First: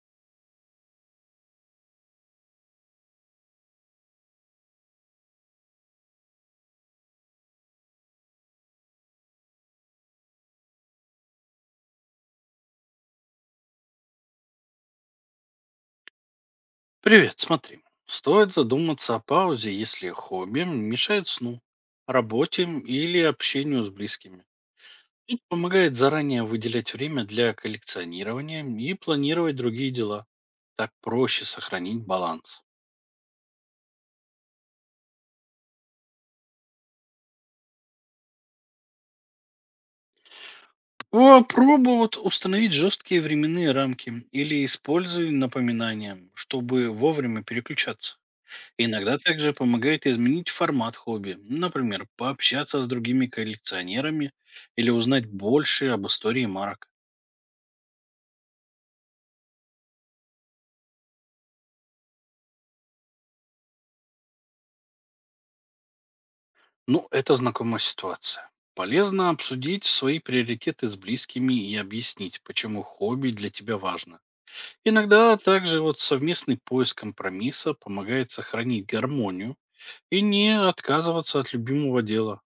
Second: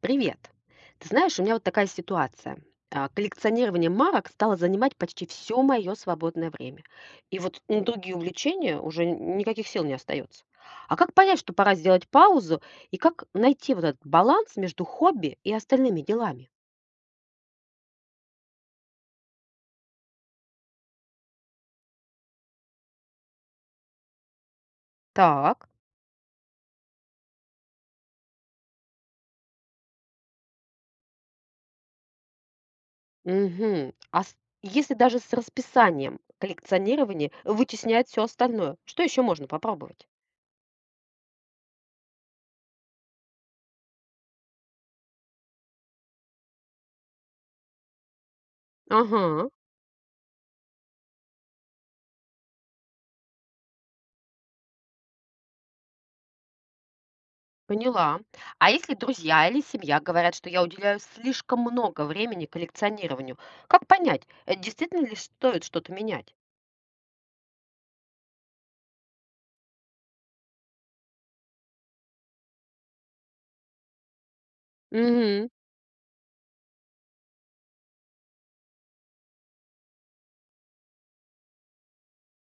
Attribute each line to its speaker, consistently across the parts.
Speaker 1: Привет. Ты знаешь, у меня вот такая ситуация. А, коллекционирование марок стало занимать почти все мое свободное время. И вот на другие увлечения уже никаких сил не остается. А как понять, что пора сделать паузу, и как найти вот этот баланс между хобби и остальными делами?
Speaker 2: Привет, смотри. Стоит задуматься о паузе, если хобби мешает сну, работе или общению с близкими. Тут
Speaker 1: Так.
Speaker 2: помогает заранее выделять время для коллекционирования и планировать другие дела. Так проще сохранить баланс.
Speaker 1: Мгм. А если даже с расписанием коллекционирование вытесняет все остальное, что еще можно попробовать?
Speaker 2: О, пробуй вот установить жесткие временные рамки или используй напоминания, чтобы вовремя переключаться. Иногда
Speaker 1: Ага.
Speaker 2: также помогает изменить формат хобби, например, пообщаться с другими коллекционерами или узнать больше об истории марок.
Speaker 1: Поняла. А если друзья или семья говорят, что я уделяю слишком много времени коллекционированию, как понять, действительно ли стоит что-то менять?
Speaker 2: Ну, это знакомая ситуация. Полезно обсудить свои приоритеты с близкими и объяснить, почему хобби для тебя важно. Иногда
Speaker 1: Угу,
Speaker 2: также вот совместный поиск компромисса помогает сохранить гармонию и не отказываться от любимого дела.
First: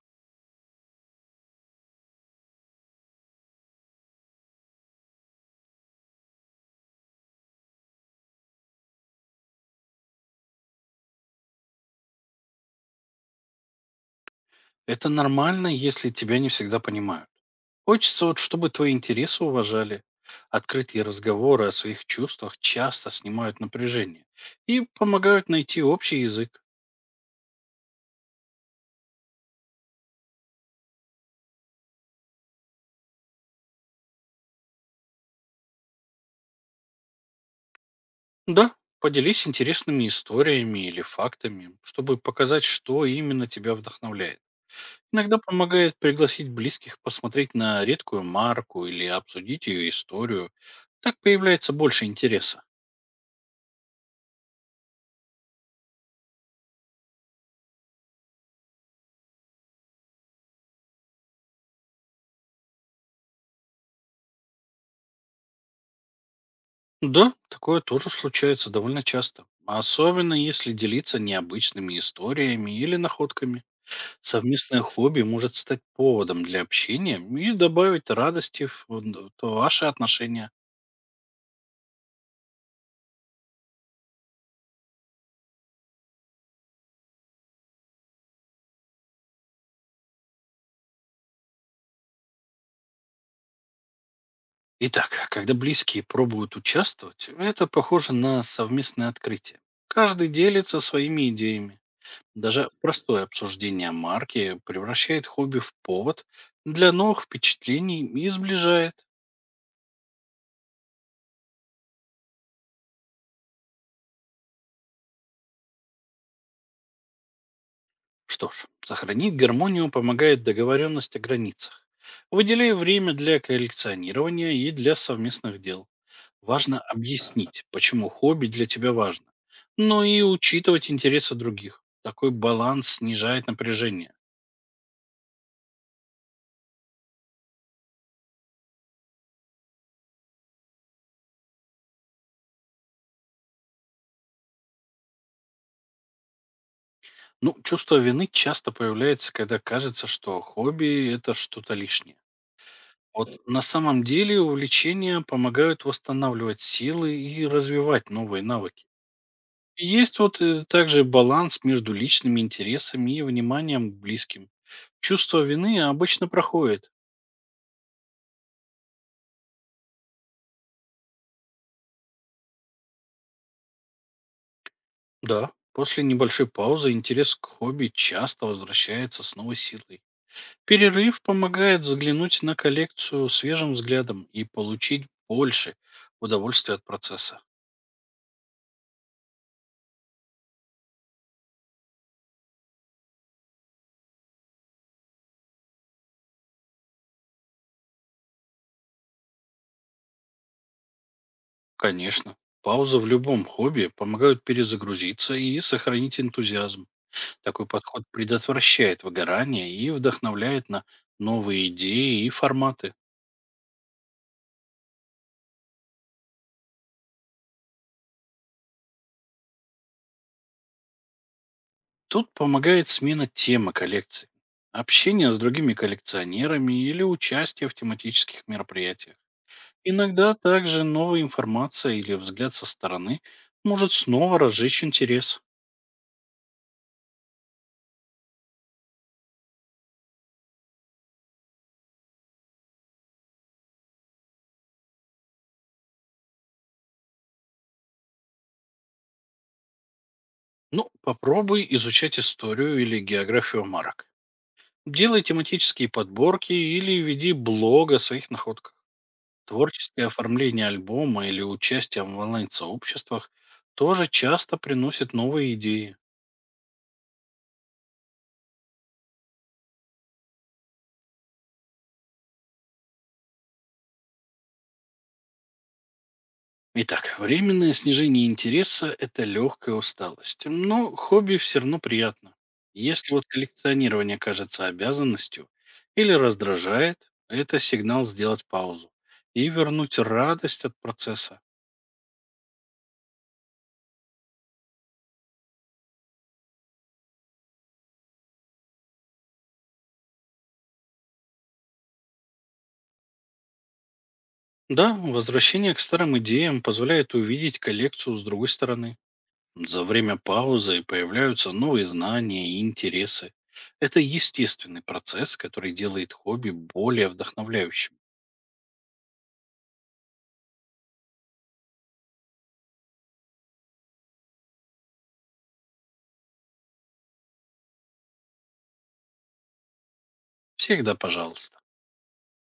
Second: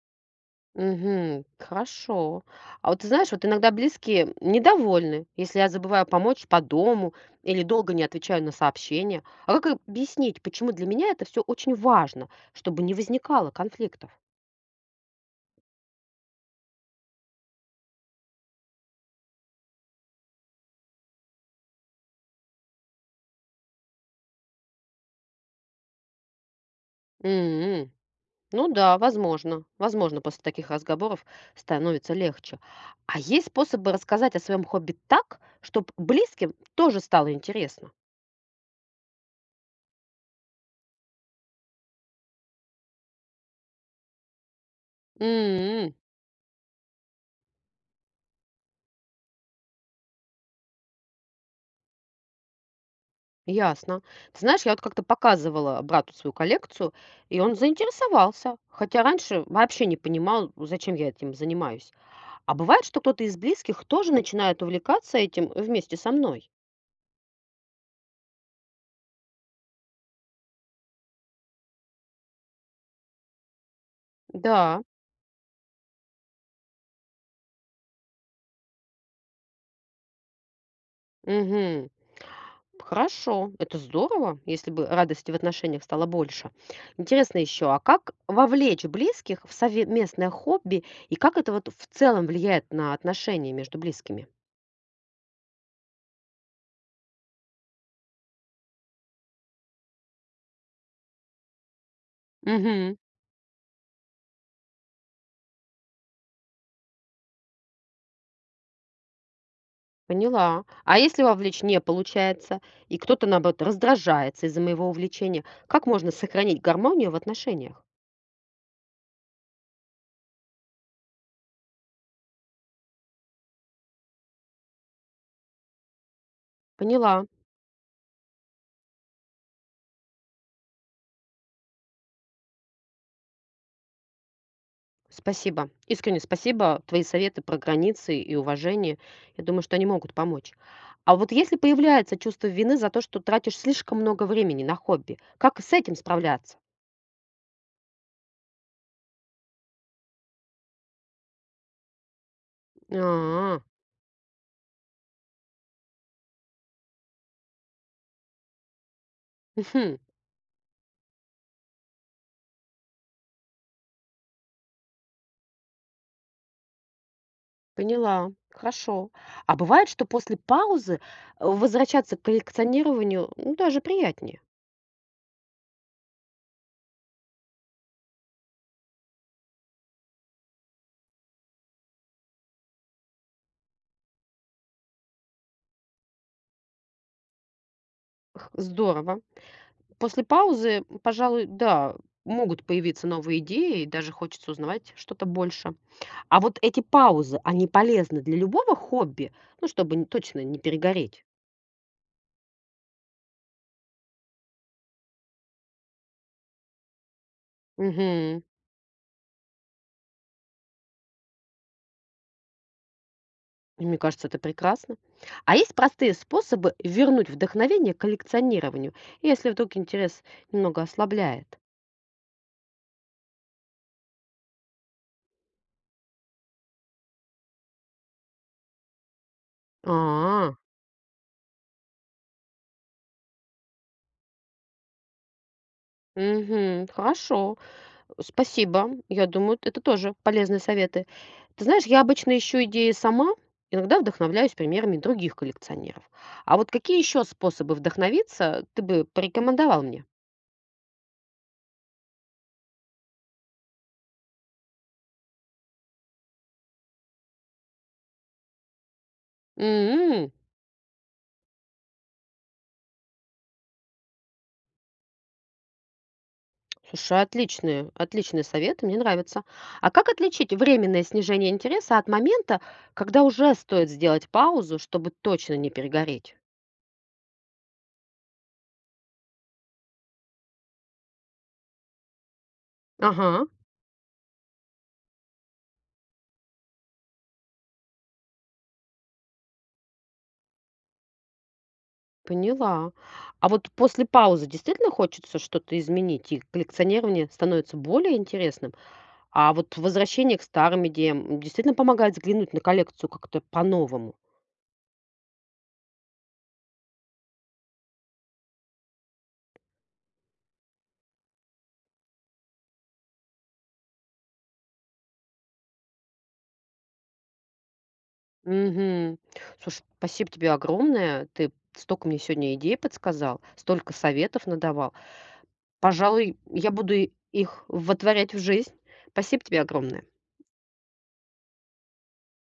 Speaker 1: угу, хорошо. А вот ты знаешь, вот иногда близкие недовольны, если я забываю помочь по дому или долго не отвечаю на сообщения. А как объяснить, почему для меня это все очень важно, чтобы не возникало конфликтов?
Speaker 2: Это нормально, если тебя не всегда понимают. Хочется вот, чтобы твои интересы уважали. Открытые разговоры о своих чувствах часто снимают напряжение и помогают найти общий язык.
Speaker 1: Угу. Ну да, возможно. Возможно, после таких разговоров становится легче. А есть способы рассказать о своем хобби так, чтобы близким тоже стало интересно?
Speaker 2: Да, поделись интересными историями или фактами, чтобы показать, что именно тебя вдохновляет. Иногда
Speaker 1: М,
Speaker 2: помогает пригласить близких посмотреть на редкую марку или обсудить ее историю. Так появляется больше интереса.
Speaker 1: ясно. Ты знаешь, я вот как-то показывала брату свою коллекцию, и он заинтересовался. Хотя раньше вообще не понимал, зачем я этим занимаюсь. А бывает, что кто-то из близких тоже начинает увлекаться этим вместе со мной.
Speaker 2: Да, такое тоже случается довольно часто. Особенно если делиться необычными историями или находками. Совместное
Speaker 1: Да.
Speaker 2: хобби может стать поводом для общения и добавить радости в то ваши отношения.
Speaker 1: Угу. Хорошо, это здорово, если бы радости в отношениях стало больше. Интересно еще, а как вовлечь близких в совместное хобби и как это вот в целом влияет на отношения между близкими?
Speaker 2: Итак, когда близкие пробуют участвовать, это похоже на совместное открытие. Каждый делится своими идеями. Даже
Speaker 1: Мгм.
Speaker 2: простое обсуждение марки превращает хобби в повод для новых впечатлений и сближает.
Speaker 1: Поняла. А если вовлечь не получается, и кто-то, наоборот, раздражается из-за моего увлечения, как можно сохранить гармонию в отношениях?
Speaker 2: Что ж, сохранить гармонию помогает договоренность о границах, выделяя время для коллекционирования и для совместных дел. Важно
Speaker 1: Поняла.
Speaker 2: объяснить, почему хобби для тебя важно, но и учитывать интересы других. Такой баланс снижает напряжение.
Speaker 1: Спасибо. Искренне спасибо. Твои советы про границы и уважение, я думаю, что они могут помочь. А вот если появляется чувство вины за то, что тратишь слишком много времени на хобби, как с этим справляться?
Speaker 2: Ну, чувство вины часто появляется, когда кажется, что хобби – это что-то лишнее. Вот на
Speaker 1: А,
Speaker 2: самом деле увлечения помогают восстанавливать силы и развивать новые навыки.
Speaker 1: мгм,
Speaker 2: Есть вот также баланс между личными интересами и вниманием к близким. Чувство вины обычно проходит.
Speaker 1: поняла. Хорошо. А бывает, что после паузы возвращаться к коллекционированию, ну, даже приятнее.
Speaker 2: Да, после небольшой паузы интерес к хобби часто возвращается с новой силой. Перерыв помогает взглянуть на коллекцию свежим взглядом и получить больше удовольствия от процесса.
Speaker 1: Здорово. После паузы, пожалуй, да, могут появиться новые идеи, и даже хочется узнавать что-то больше. А вот эти паузы, они полезны для любого хобби, ну, чтобы точно не перегореть.
Speaker 2: Конечно, паузы в любом хобби помогают перезагрузиться и сохранить энтузиазм. Такой подход
Speaker 1: Мгм.
Speaker 2: предотвращает выгорание и вдохновляет на новые идеи и форматы.
Speaker 1: И мне кажется, это прекрасно. А есть простые способы вернуть вдохновение к коллекционированию, если вдруг интерес немного ослабляет.
Speaker 2: Тут помогает смена темы коллекции, общение с другими коллекционерами или участие в тематических мероприятиях. Иногда
Speaker 1: А,
Speaker 2: также новая информация или взгляд со стороны может снова разжечь интерес.
Speaker 1: мгм, хорошо. Спасибо. Я думаю, это тоже полезные советы. Ты знаешь, я обычно ищу идеи сама, иногда вдохновляюсь примерами других коллекционеров. А вот какие еще способы вдохновиться ты бы порекомендовал мне?
Speaker 2: Ну, попробуй изучать историю или географию марок. Делай тематические подборки или веди блог о своих находках. Творческое
Speaker 1: М,
Speaker 2: оформление альбома или участие в онлайн-сообществах тоже часто приносит новые идеи.
Speaker 1: Слушай, отличные, отличные советы, мне нравится. А как отличить временное снижение интереса от момента, когда уже стоит сделать паузу, чтобы точно не перегореть?
Speaker 2: Итак, временное снижение интереса – это легкая усталость, но хобби все равно приятно. Если вот
Speaker 1: Ага.
Speaker 2: коллекционирование кажется обязанностью или раздражает, это сигнал сделать паузу и вернуть радость от процесса.
Speaker 1: Поняла. А вот после паузы действительно хочется что-то изменить, и коллекционирование становится более интересным, а вот возвращение к старым идеям действительно помогает взглянуть на коллекцию как-то по-новому.
Speaker 2: Да, возвращение к старым идеям позволяет увидеть коллекцию с другой стороны. За время паузы появляются новые знания и интересы. Это естественный процесс, который делает хобби более вдохновляющим.
Speaker 1: Мгм. Слушай, спасибо тебе огромное. Ты столько мне сегодня идей подсказал, столько советов надавал. Пожалуй, я буду их вотворять в жизнь. Спасибо тебе огромное.
Speaker 2: Всегда пожалуйста.